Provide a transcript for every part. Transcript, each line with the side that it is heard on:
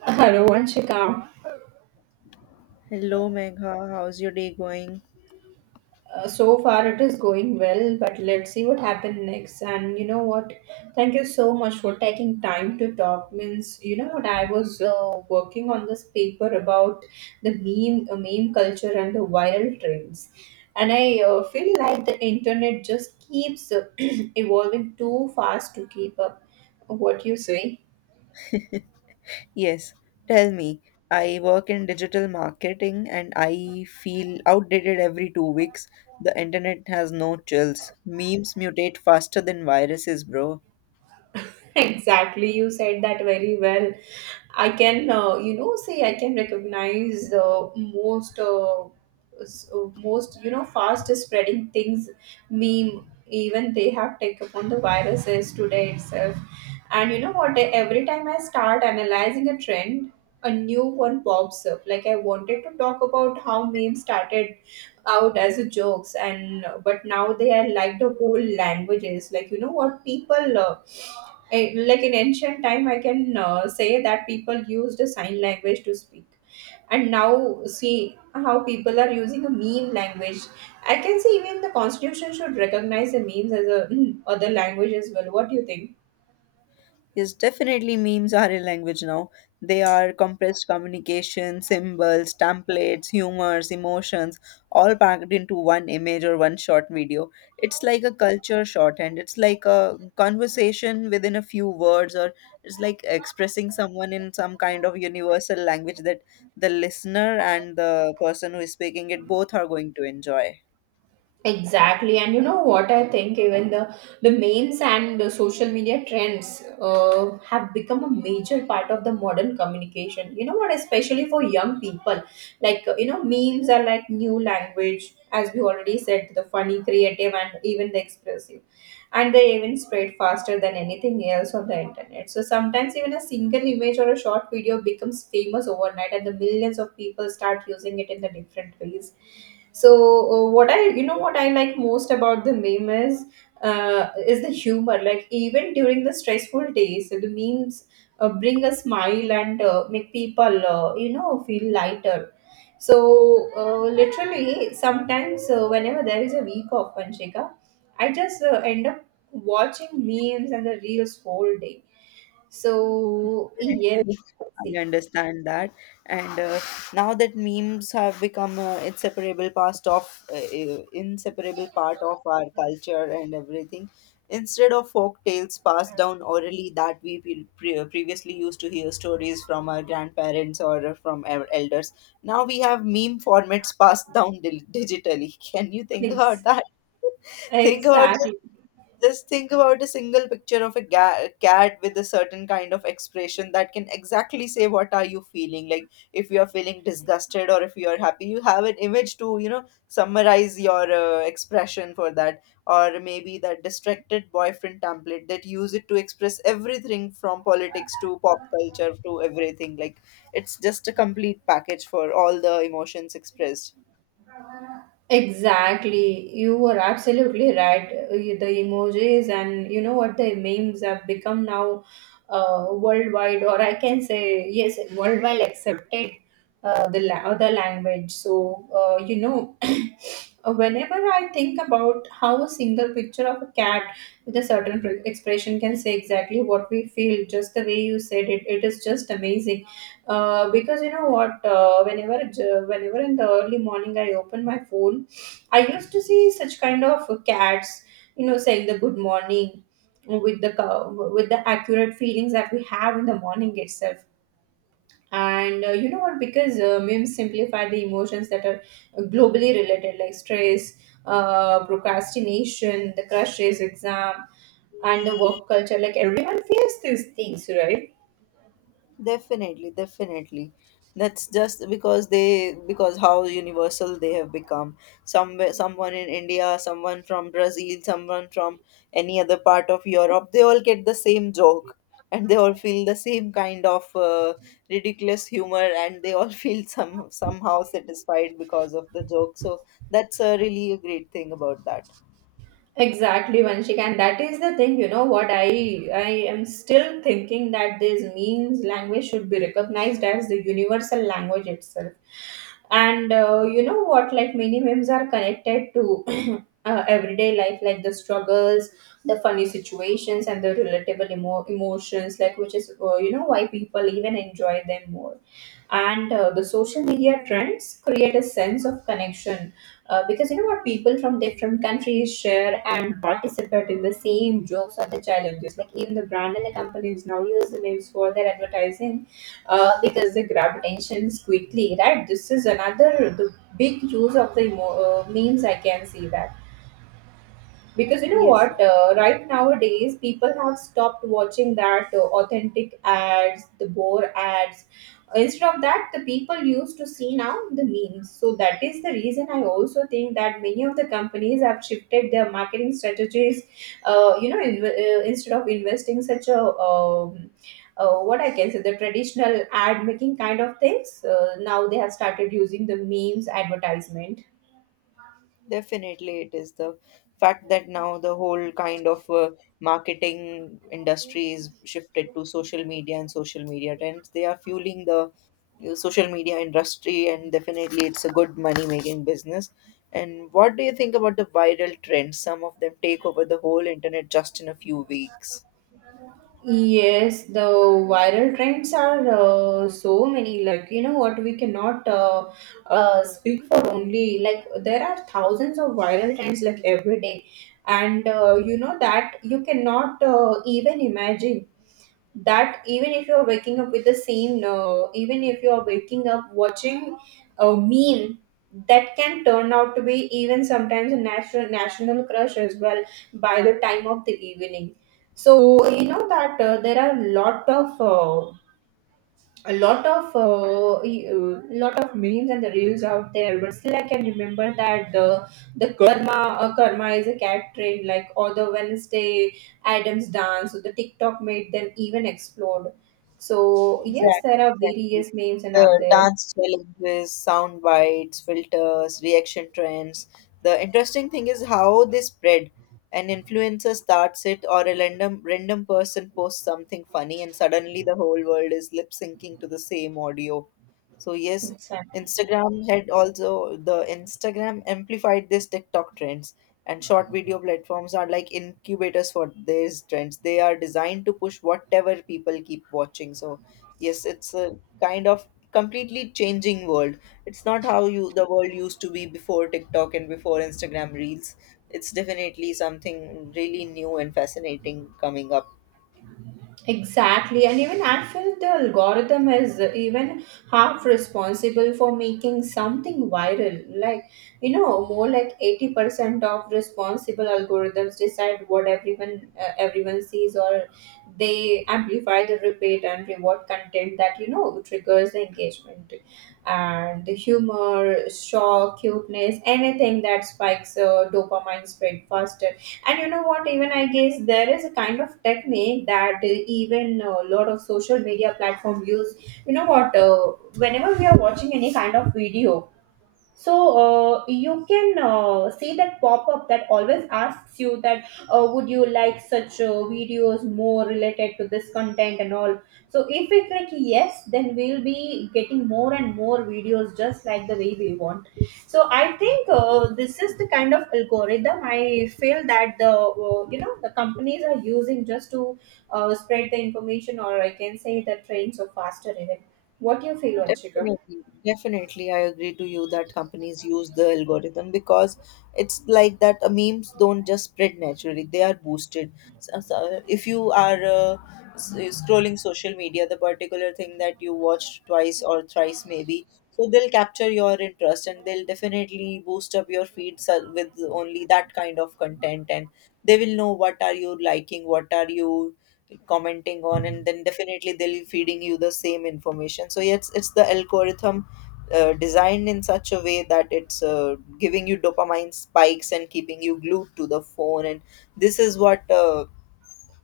right: Rohanshika,
left: Hello, Megha. How's your day going?
right: so far it is going well, but let's see what happens next. And you know what? Thank you so much for taking time to talk. Means you know what? I was working on this paper about the meme culture and the viral trends, and I feel like the internet just keeps evolving too fast to keep up. What you say?
left: Yes, tell me. I work in digital marketing and I feel outdated every 2 weeks. The internet has no chills. Memes mutate faster than viruses, bro.
right: Exactly, you said that very well. I can say I can recognize most fast spreading things, meme. Even they have taken upon the viruses today itself. And you know what? Every time I start analyzing a trend, a new one pops up. Like, I wanted to talk about how memes started out as a jokes, and but now they are like the whole languages. Like, you know what, people like in ancient time, I can say that people used a sign language to speak, and now see how people are using a meme language. I can see even the constitution should recognize the memes as a other language as well. What do you think?
left: Yes, definitely memes are a language now. They are compressed communication, symbols, templates, humors, emotions, all packed into one image or one short video. It's like a culture shorthand. It's like a conversation within a few words, or it's like expressing someone in some kind of universal language that the listener and the person who is speaking it both are going to enjoy.
right: Exactly, and you know what I think? Even the memes and the social media trends have become a major part of the modern communication. You know what? Especially for young people, like, memes are like new language, as we already said, the funny, creative, and even the expressive, and they even spread faster than anything else on the internet. So sometimes even a single image or a short video becomes famous overnight, and the millions of people start using it in the different ways. So what I like most about the meme is the humor. Like, even during the stressful days, the memes bring a smile and make people feel lighter. So literally sometimes whenever there is a week of Panchika, I just end up watching memes and the reels whole day. So yes,
left: Definitely, I understand that, and now that memes have become a inseparable part of our culture and everything, instead of folk tales passed down orally that we previously used to hear stories from our grandparents or from our elders. Now we have meme formats passed down dil digitally. Can you think about
right: ex-
left: that? Think about
right: exactly.
left: just think about a single picture of a cat with a certain kind of expression that can exactly say what are you feeling. Like, if you are feeling disgusted or if you are happy, you have an image to summarize your expression for that, or maybe that distracted boyfriend template that use it to express everything from politics to pop culture to everything. Like, it's just a complete package for all the emotions expressed.
right: Exactly. You were absolutely right. The emojis and you know what the memes have become now worldwide, or I can say, yes, worldwide accepted other language. So, whenever I think about how a single picture of a cat with a certain expression can say exactly what we feel, just the way you said it, it is just amazing. Because you know what, whenever in the early morning I open my phone, I used to see such kind of cats, you know, saying the good morning with with the accurate feelings that we have in the morning itself. And what, because memes simplify the emotions that are globally related, like stress, procrastination, the crushes, exam, and the work culture. Like, everyone feels these things, right?
left: Definitely, definitely. That's just because they because how universal they have become. Someone in India, someone from Brazil, someone from any other part of Europe, they all get the same joke, and they all feel the same kind of ridiculous humor, and they all feel somehow satisfied because of the joke. So that's really a great thing about that.
right: Exactly, Vanshika, and that is the thing. You know what? I am still thinking that this memes language should be recognized as the universal language itself. And what? Like, many memes are connected to everyday life, like the struggles, the funny situations, and the relatable emotions. Like, which is why people even enjoy them more. And the social media trends create a sense of connection because you know what, people from different countries share and participate in the same jokes or the challenges. Like, even the brand and the companies now use the memes for their advertising because they grab attention quickly, right? This is another the big use of the memes. I can see that, because you know
left: Yes,
right: what right nowadays people have stopped watching that authentic ads, the bore ads. Instead of that, the people used to see now the memes. So that is the reason I also think that many of the companies have shifted their marketing strategies, in, instead of investing such a um, what I can say, the traditional ad making kind of things. Now they have started using the memes advertisement.
left: definitely, it is the fact that now the whole kind of marketing industry is shifted to social media and social media trends. They are fueling the social media industry, and definitely, it's a good money making business. And what do you think about the viral trends? Some of them take over the whole internet just in a few weeks.
right: Yes, the viral trends are so many. Like, you know what, we cannot speak for only, like, there are thousands of viral trends like every day. And you know that you cannot even imagine that even if you're waking up with the same even if you're waking up watching a meme that can turn out to be even sometimes a national national crush as well by the time of the evening. So you know that there are a lot of e- lot of memes and the reels out there. But still I can remember that the karma is a cat trend, like, or the Wednesday Adams dance, or the TikTok made them even explode. So yes,
left: Exactly,
right: there are
left: exactly.
right: various memes and out
left: The
right: there.
left: dance challenges, sound bites, filters, reaction trends. The interesting thing is how they spread. An influencer starts it, or a random person posts something funny, and suddenly the whole world is lip syncing to the same audio. So yes,
right: Exactly.
left: Instagram had also the Instagram amplified this TikTok trends, and short video platforms are like incubators for these trends. They are designed to push whatever people keep watching. So yes, it's a kind of completely changing world. It's not how you the world used to be before TikTok and before Instagram reels. It's definitely something really new and fascinating coming up.
right: Exactly, and even I feel the algorithm is even half responsible for making something viral. Like, you know, more like 80% of responsible algorithms decide what everyone everyone sees, or they amplify the repeat and reward content that, you know, triggers the engagement and the humor, shock, cuteness, anything that spikes dopamine spread faster. And you know what, even I guess there is a kind of technique that even a lot of social media platform use. You know what, whenever we are watching any kind of video, so you can see that pop-up that always asks you that would you like such videos more related to this content and all. So if we click yes, then we'll be getting more and more videos just like the way we want. So I think this is the kind of algorithm I feel that the, the companies are using just to spread the information, or I can say the trends or faster even. What do you feel, Anshika?
left: Definitely, definitely, I agree to you that companies use the algorithm because it's like that memes don't just spread naturally, they are boosted. So, if you are scrolling social media, the particular thing that you watched twice or thrice, maybe, so they'll capture your interest and they'll definitely boost up your feeds with only that kind of content, and they will know what are you liking, what are you commenting on, and then definitely they'll be feeding you the same information. So yes, it's the algorithm designed in such a way that it's giving you dopamine spikes and keeping you glued to the phone, and this is what uh,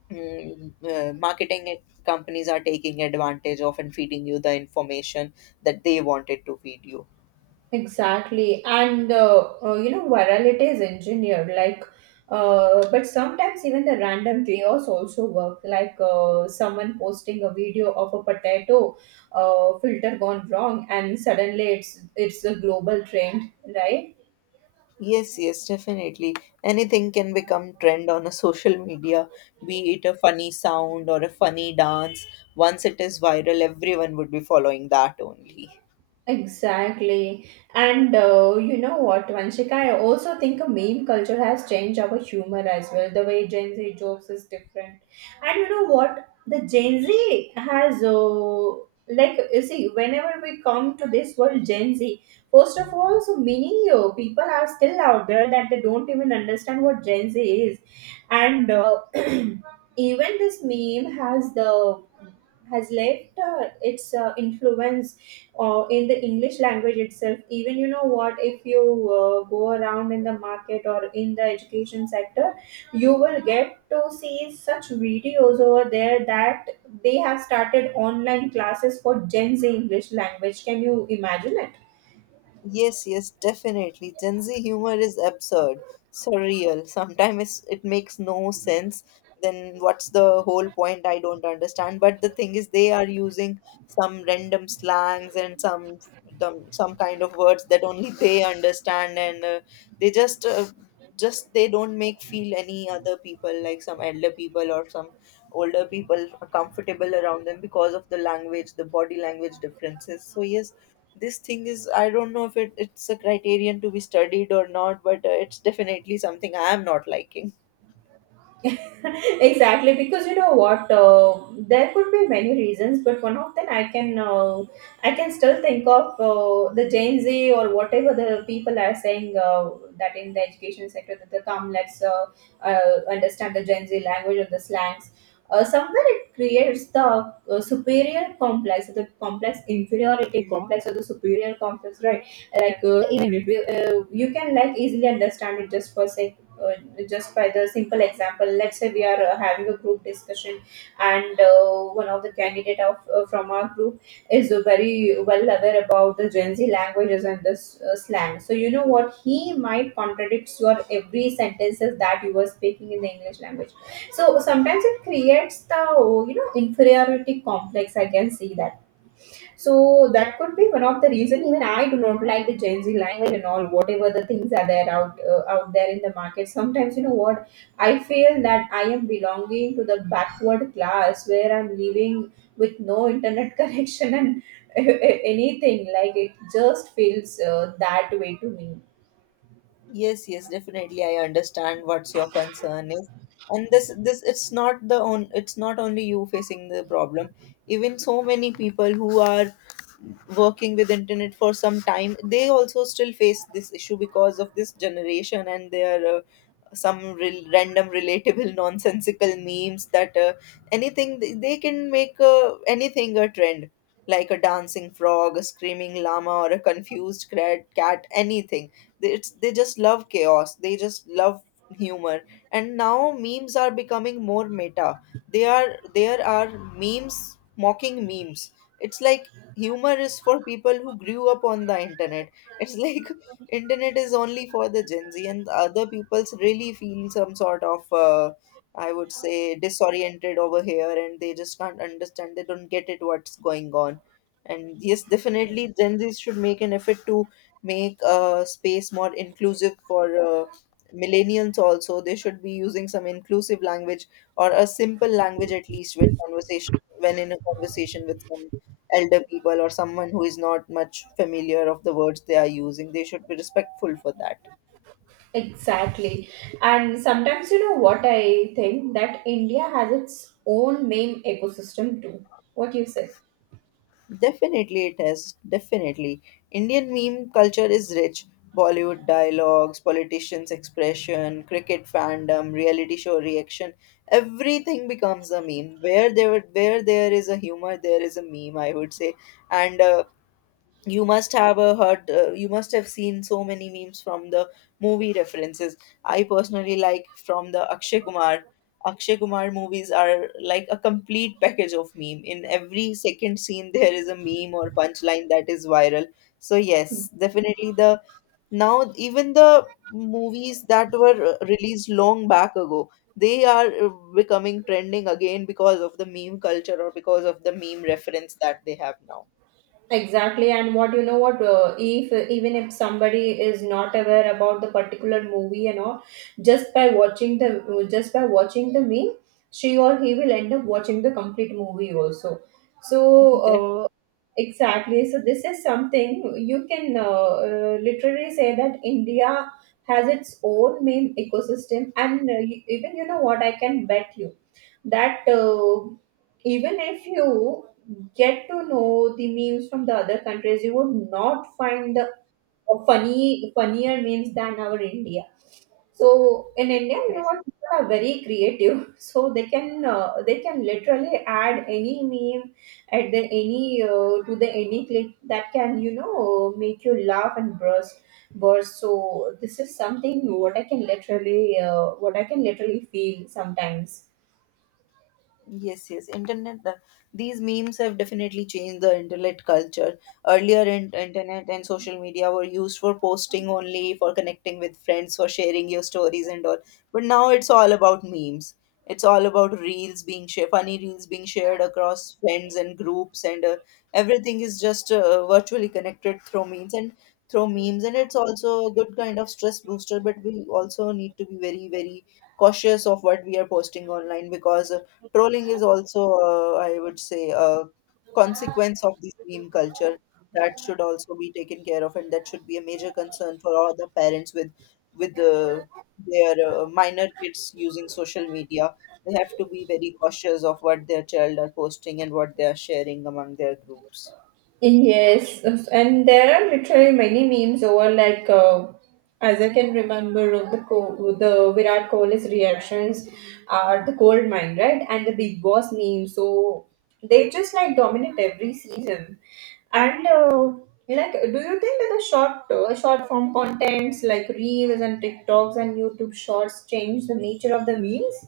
left: mm, uh, marketing companies are taking advantage of and feeding you the information that they wanted to feed you.
right: Exactly, and virality is engineered. Like, but sometimes even the random chaos also work. Like, someone posting a video of a potato filter gone wrong, and suddenly it's a global trend, right?
left: Yes, yes, definitely. Anything can become trend on a social media, be it a funny sound or a funny dance. Once it is viral, everyone would be following that only.
right: Exactly. And what, Vanshika, I also think a meme culture has changed our humor as well. The way Gen Z jokes is different. And you know what? The Gen Z has, like, you see, whenever we come to this world, Gen Z, first of all, so many people are still out there that they don't even understand what Gen Z is. And even this meme has the has left its influence in the English language itself. Even, you know what, if you go around in the market or in the education sector, you will get to see such videos over there that they have started online classes for Gen Z English language. Can you imagine it?
left: Yes, yes, definitely. Gen Z humor is absurd, surreal. Sometimes it makes no sense. Then what's the whole point? I don't understand. But the thing is, they are using some random slangs and some them, some kind of words that only they understand, and they just they don't make feel any other people, like some elder people or some older people, comfortable around them because of the language, the body language differences. So yes, this thing is, I don't know if it's a criterion to be studied or not, but it's definitely something I am not liking.
right: Exactly, because you know what, there could be many reasons, but one of them I can I can still think of, the Gen Z, or whatever the people are saying, that in the education sector, that they come, let's understand the Gen Z language or the slangs, somewhere it creates the superior complex the complex inferiority complex or the superior complex, right? Like, even if you, you can like easily understand it, just for saying, uh, just by the simple example, let's say we are having a group discussion, and one of the candidate of from our group is very well aware about the Gen Z languages and the slang. So you know what, he might contradict your every sentences that you were speaking in the English language. So sometimes it creates the, you know, inferiority complex. I can see that. So that could be one of the reason. Even I do not like the Gen Z language and all. Whatever the things are there out there in the market. Sometimes you know what, I feel that I am belonging to the backward class where I'm living with no internet connection and anything. Like, it just feels that way to me.
left: Yes, yes, definitely. I understand what's your concern is. And this it's not only you facing the problem. Even so many people who are working with internet for some time, they also still face this issue because of this generation and their some real random relatable nonsensical memes that anything they can make anything a trend, like a dancing frog, a screaming llama, or a confused cat, anything. They they just love chaos, they just love humor, and now memes are becoming more meta. They are There are memes mocking memes. It's like humor is for people who grew up on the internet. It's like internet is only for the Gen Z, and the other people's really feel some sort of I would say disoriented over here, and they just can't understand, they don't get it what's going on. And yes, definitely Gen Z should make an effort to make space more inclusive for millennials also. They should be using some inclusive language or a simple language, at least when conversation, when in a conversation with some elder people or someone who is not much familiar of the words they are using. They should be respectful for that.
right: Exactly. And sometimes you know what I think that India has its own meme ecosystem too. What do you say?
left: Definitely, it has. Definitely. Indian meme culture is rich. Bollywood dialogues, politicians' expression, cricket fandom, reality show reaction. Everything becomes a meme. Where there is a humor, there is a meme, I would say, and you must have heard, you must have seen so many memes from the movie references. I personally like from the Akshay Kumar movies. Are like a complete package of meme. In every second scene there is a meme or punchline that is viral. So yes, definitely, the now even the movies that were released long back ago, they are becoming trending again because of the meme culture or because of the meme reference that they have now.
right: Exactly, and what you know what if even if somebody is not aware about the particular movie and all, just by watching the meme, she or he will end up watching the complete movie also. So uh, exactly, so this is something you can literally say that India has its own meme ecosystem, and even you know what, I can bet you that even if you get to know the memes from the other countries, you would not find the funny funnier memes than our India. So in India, you know
left: Definitely.
right: what, people are very creative, so they can literally add any meme at the any to the any clip that can, you know, make you laugh and burst. So this is something what I can literally feel sometimes.
left: Yes, yes. These memes have definitely changed the internet culture. Earlier, internet and social media were used for posting only, for connecting with friends, for sharing your stories and all. But now it's all about memes. It's all about reels being shared, funny reels being shared across friends and groups, and everything is just virtually connected through memes. And it's also a good kind of stress booster, but we also need to be very, very cautious of what we are posting online, because trolling is also, I would say, a consequence of this meme culture that should also be taken care of, and that should be a major concern for all the parents with with uh, their minor kids using social media. They have to be very cautious of what their child are posting and what they are sharing among their groups.
right: Yes, and there are literally many memes over, like as I can remember, the Virat Kohli's reactions are the gold mine, right? And the Big Boss meme. So they just like dominate every season. And like, do you think that the short form contents like reels and TikToks and YouTube shorts change the nature of the memes?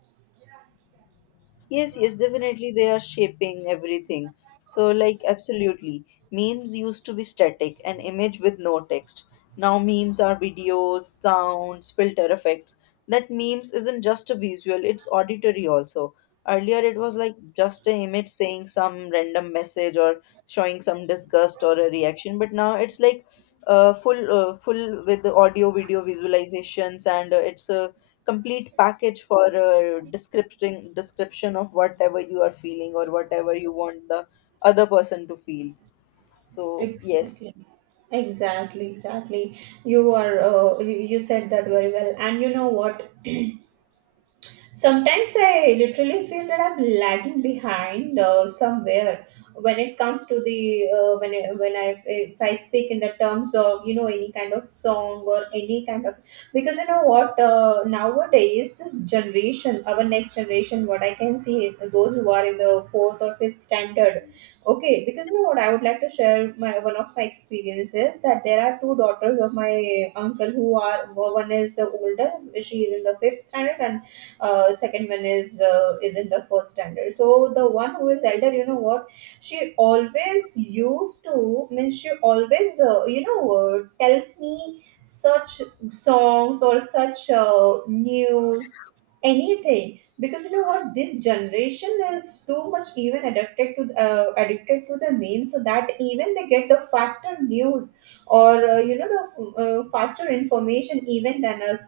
left: Yes, yes, definitely they are shaping everything. So, like, absolutely. Memes used to be static, an image with no text. Now, memes are videos, sounds, filter effects. That memes isn't just a visual, it's auditory also. Earlier, it was like just an image saying some random message or showing some disgust or a reaction, but now it's like full with the audio, video visualizations, and it's a complete package for a description of whatever you are feeling or whatever you want the other person to feel. So yes.
right: Exactly. Exactly, exactly. You are you said that very well. And you know what? Sometimes I literally feel that I'm lagging behind somewhere when it comes to the when I, if I speak in the terms of, you know, any kind of song or any kind of, because you know what, nowadays this generation, our next generation, what I can see is those who are in the fourth or fifth standard. Okay, because you know what, I would like to share my one of my experiences that there are two daughters of my uncle. Who are one is the older, she is in the fifth standard, and second one is in the first standard. So the one who is elder, you know what, she always used to means she always you know, tells me such songs or such news, anything, because you know what, this generation is too much even addicted to the meme, so that even they get the faster news or you know, the faster information even than us.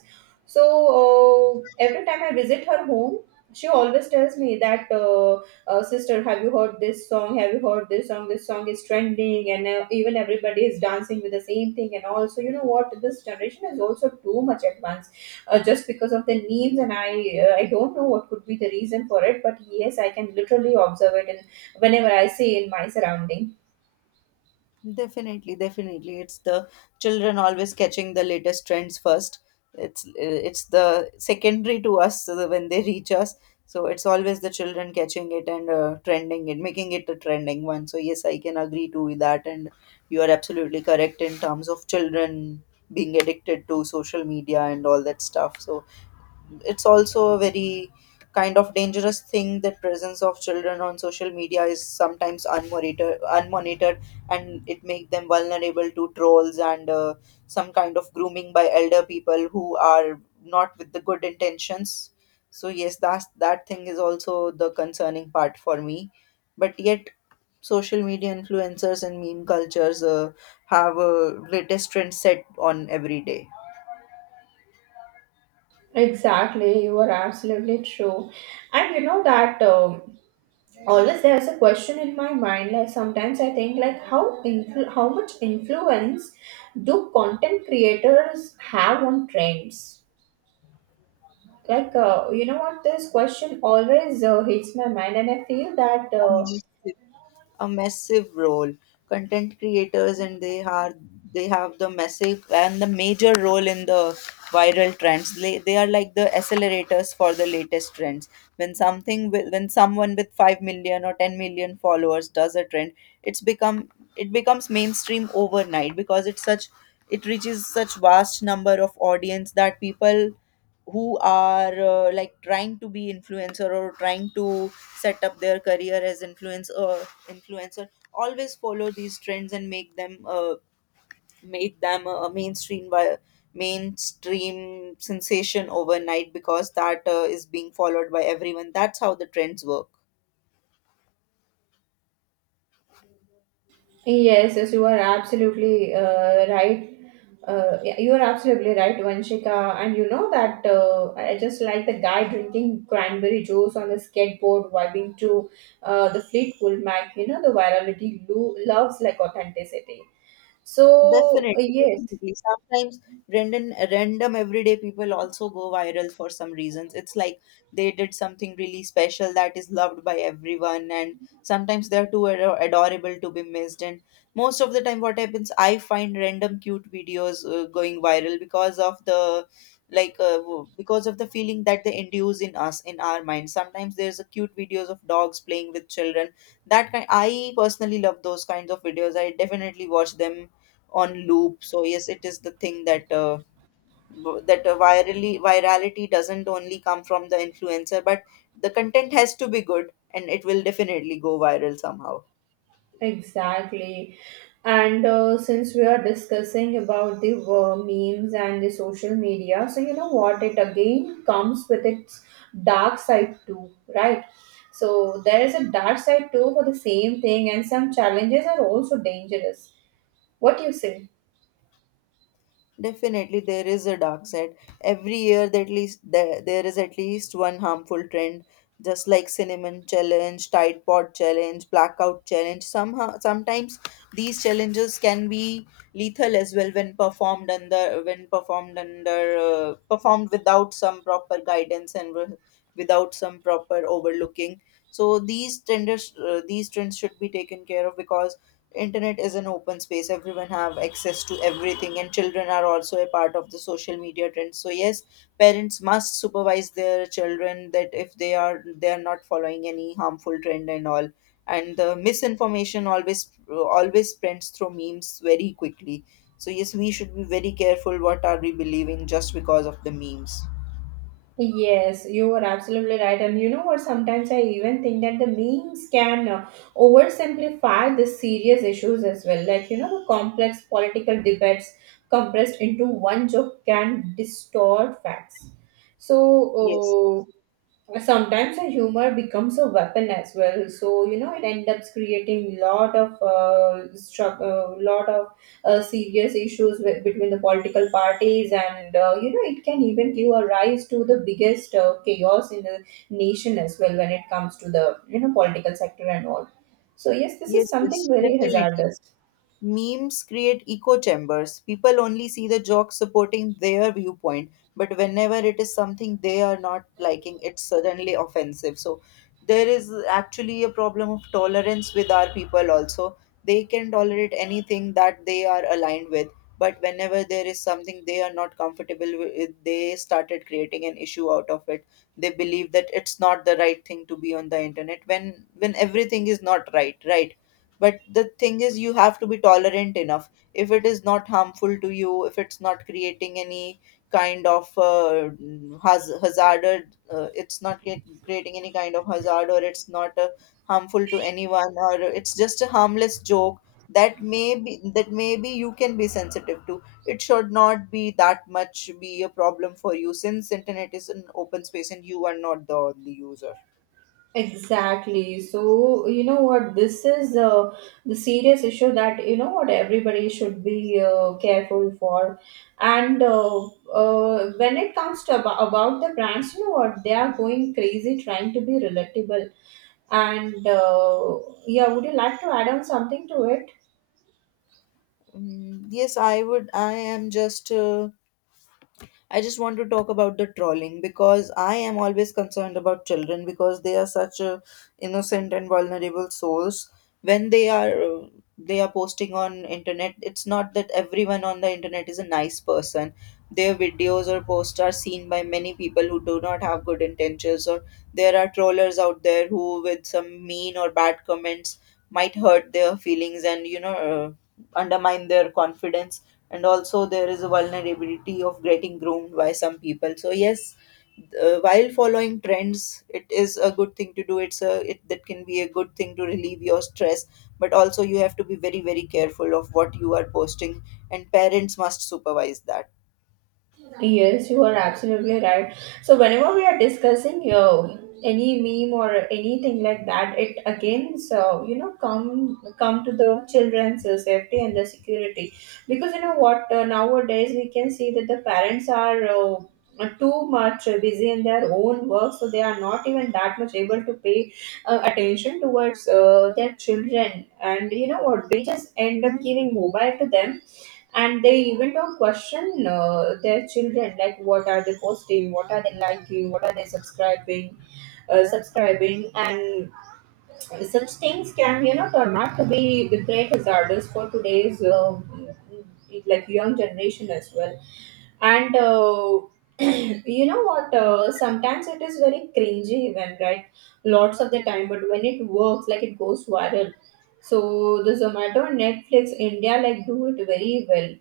right: So every time I visit her home, she always tells me that, sister, have you heard this song? Have you heard this song? This song is trending, and even everybody is dancing with the same thing. And also, you know what? This generation is also too much advanced, just because of the memes. I don't know what could be the reason for it, but yes, I can literally observe it, and whenever I see in my surrounding.
left: Definitely, definitely. It's the children always catching the latest trends first. It's the secondary to us so that when they reach us. So it's always the children catching it and trending it, making it a trending one. So yes, I can agree to that, and you are absolutely correct in terms of children being addicted to social media and all that stuff. So it's also a very kind of dangerous thing that presence of children on social media is sometimes unmonitored, and it make them vulnerable to trolls and some kind of grooming by elder people who are not with the good intentions. So yes, that that thing is also the concerning part for me. But yet, social media influencers and meme cultures have a latest trend set on every day.
right: Exactly, you are absolutely true, and you know that. Always there's a question in my mind, like sometimes I think like, how much influence do content creators have on trends, like you know what, this question always hits my mind, and I feel that
left: A massive role. Content creators and they have the massive and the major role in the viral trends. They are like the accelerators for the latest trends. When someone with 5 million or 10 million followers does a trend, it's become it becomes mainstream overnight because it reaches such vast number of audience that people who are like trying to be influencer or trying to set up their career as influencer always follow these trends and make them a mainstream sensation overnight because that is being followed by everyone. That's how the trends work.
right: yes, yes, you are absolutely right. Yeah, you are absolutely right, Vanshika. And you know that I just like the guy drinking cranberry juice on the skateboard, vibing to the Fleetwood Mac. You know, the virality loves like authenticity. So,
left: Definitely,
right: yes.
left: definitely. Sometimes random everyday people also go viral for some reasons. It's like they did something really special that is loved by everyone, and sometimes they're adorable to be missed. And most of the time, what happens, I find random cute videos going viral because of the because of the feeling that they induce in us in our mind. Sometimes there's a cute videos of dogs playing with children. That kind, I personally love those kinds of videos. I definitely watch them on loop. So yes, it is the thing that v- that virally virality doesn't only come from the influencer, but the content has to be good and it will definitely go viral somehow.
right: Exactly. And since we are discussing about the memes and the social media, so you know what? It again comes with its dark side too, right? So there is a dark side too for the same thing, and some challenges are also dangerous. What do you say?
left: Definitely, there is a dark side. Every year, at least there is at least one harmful trend, just like cinnamon challenge, Tide Pod challenge, blackout challenge. Somehow, sometimes these challenges can be lethal as well when performed under performed without some proper guidance and without some proper overlooking. So these trends should be taken care of because internet is an open space, everyone have access to everything, and children are also a part of the social media trends. So yes, parents must supervise their children that if they are not following any harmful trend and all. And the misinformation always spreads through memes very quickly. So yes, we should be very careful what are we believing just because of the memes.
right: Yes, you are absolutely right. And you know what? Sometimes I even think that the memes can oversimplify the serious issues as well. Like, you know, the complex political debates compressed into one joke can distort facts.
left: Yes,
right: So, sometimes a humor becomes a weapon as well. So, you know, it ends up creating lot of struggle, lot of serious issues with, between the political parties, and you know, it can even give a rise to the biggest chaos in the nation as well when it comes to the, you know, political sector and all. So yes, this is
left: yes,
right: something
left: yes,
right: very
left: definitely.
right: hazardous.
left: Memes create echo chambers. People only see the joke supporting their viewpoint, but whenever it is something they are not liking, it's suddenly offensive. So there is actually a problem of tolerance with our people also. They can tolerate anything that they are aligned with, but whenever there is something they are not comfortable with, they started creating an issue out of it. They believe that it's not the right thing to be on the internet when everything is not right, right? But the thing is, you have to be tolerant enough. If it is not harmful to you, if it's not creating any kind of uh, hazard, it's not cre- creating any kind of hazard, or it's not harmful to anyone, or it's just a harmless joke that maybe you can be sensitive to, it should not be that much be a problem for you, since internet is an open space and you are not the only user.
right: Exactly. So, you know what, this is the serious issue that, you know what, everybody should be careful for. And when it comes to about the brands, you know what, they are going crazy trying to be relatable. And yeah, would you like to add on something to it?
left: Mm, yes, I would. I just want to talk about the trolling because I am always concerned about children, because they are such innocent and vulnerable souls. When they are They are posting on internet. It's not that everyone on the internet is a nice person. Their videos or posts are seen by many people who do not have good intentions, or there are trollers out there who, with some mean or bad comments, might hurt their feelings and undermine their confidence. And also there is a vulnerability of getting groomed by some people. So yes, while following trends, it is a good thing to do. It that can be a good thing to relieve your stress, but also you have to be very very careful of what you are posting, and parents must supervise that.
right: Yes, you are absolutely right. So whenever we are discussing any meme or anything like that, it again, so you know, come to the children's safety and the security, because you know what, nowadays we can see that the parents are. Too much busy in their own work, so they are not even that much able to pay attention towards their children, and you know what, they just end up giving mobile to them, and they even don't question their children, like what are they posting, what are they liking, what are they subscribing, and such things can, you know, turn out to be the great hazards for today's like young generation as well. And you know what, sometimes it is very cringy even, right, lots of the time, but when it works, like it goes viral. So the Zomato and Netflix India like do it very well,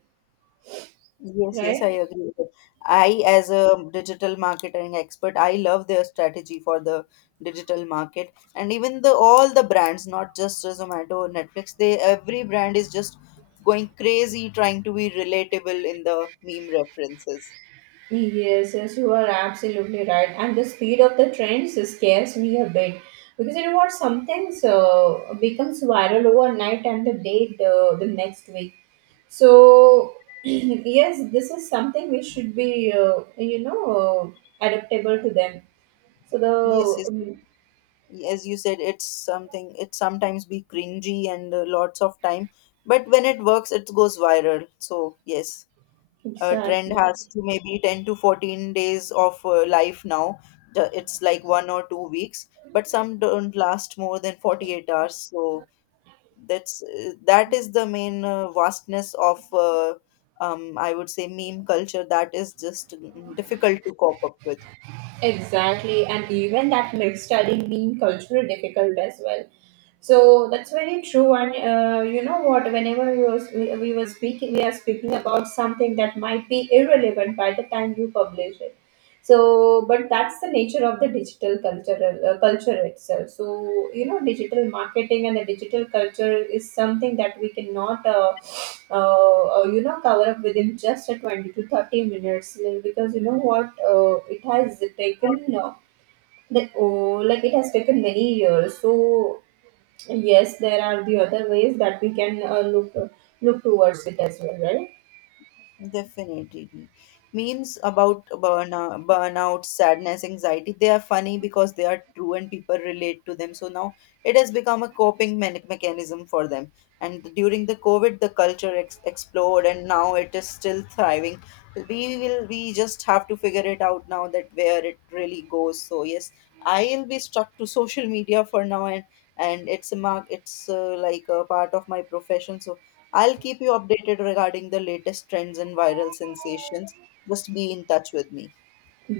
left: Yes, yes,
right: right?
left: I agree with it. I, as a digital marketing expert, I love their strategy for the digital market, and even the all the brands, not just Zomato or Netflix. They Every brand is just going crazy trying to be relatable in the meme references.
right: Yes, yes, you are absolutely right. And the speed of the trends scares me a bit, because you know what? Something so becomes viral overnight and the day the next week. So yes, this is something we should be you know, adaptable to them. So
left: Yes,
right: the
left: yes. As you said, it's something. It sometimes be cringy and lots of time, but when it works, it goes viral. So yes. Trend
right: exactly.
left: has to maybe 10 to 14 days of life now. It's like 1 or 2 weeks, but some don't last more than 48 hours. So that is the main vastness of I would say meme culture, that is just difficult to cope up with.
right: Exactly, and even that makes studying being cultural difficult as well. So that's very true. And you know what? Whenever we were speaking, we are speaking about something that might be irrelevant by the time you publish it. So but that's the nature of the digital cultural culture itself. So you know, digital marketing and the digital culture is something that we cannot you know, cover up within just a 20 to 30 minutes, like, because you know what, it has taken like it has taken many years. So yes, there are the other ways that we can look towards it as well, right?
left: Definitely. Memes about burnout, sadness, anxiety, they are funny because they are true and people relate to them. So now it has become a mechanism for them. And during the COVID, the culture exploded and now it is still thriving. We just have to figure it out now that where it really goes. So yes, I'll be stuck to social media for now, and it's a mark it's like a part of my profession, so I'll keep you updated regarding the latest trends and viral sensations. Just be in touch with me.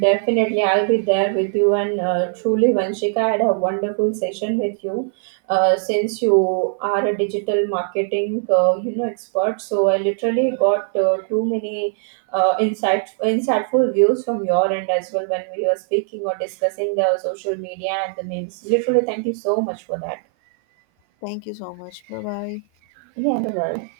right: Definitely, I'll be there with you. And truly, Vanshika, I had a wonderful session with you. Since you are a digital marketing, you know, expert, so I literally got too many insightful views from your end as well when we were speaking or discussing the social media and the memes. Literally, thank you so much for that.
left: Thank you so much. Bye bye.
right: Yeah, no worries.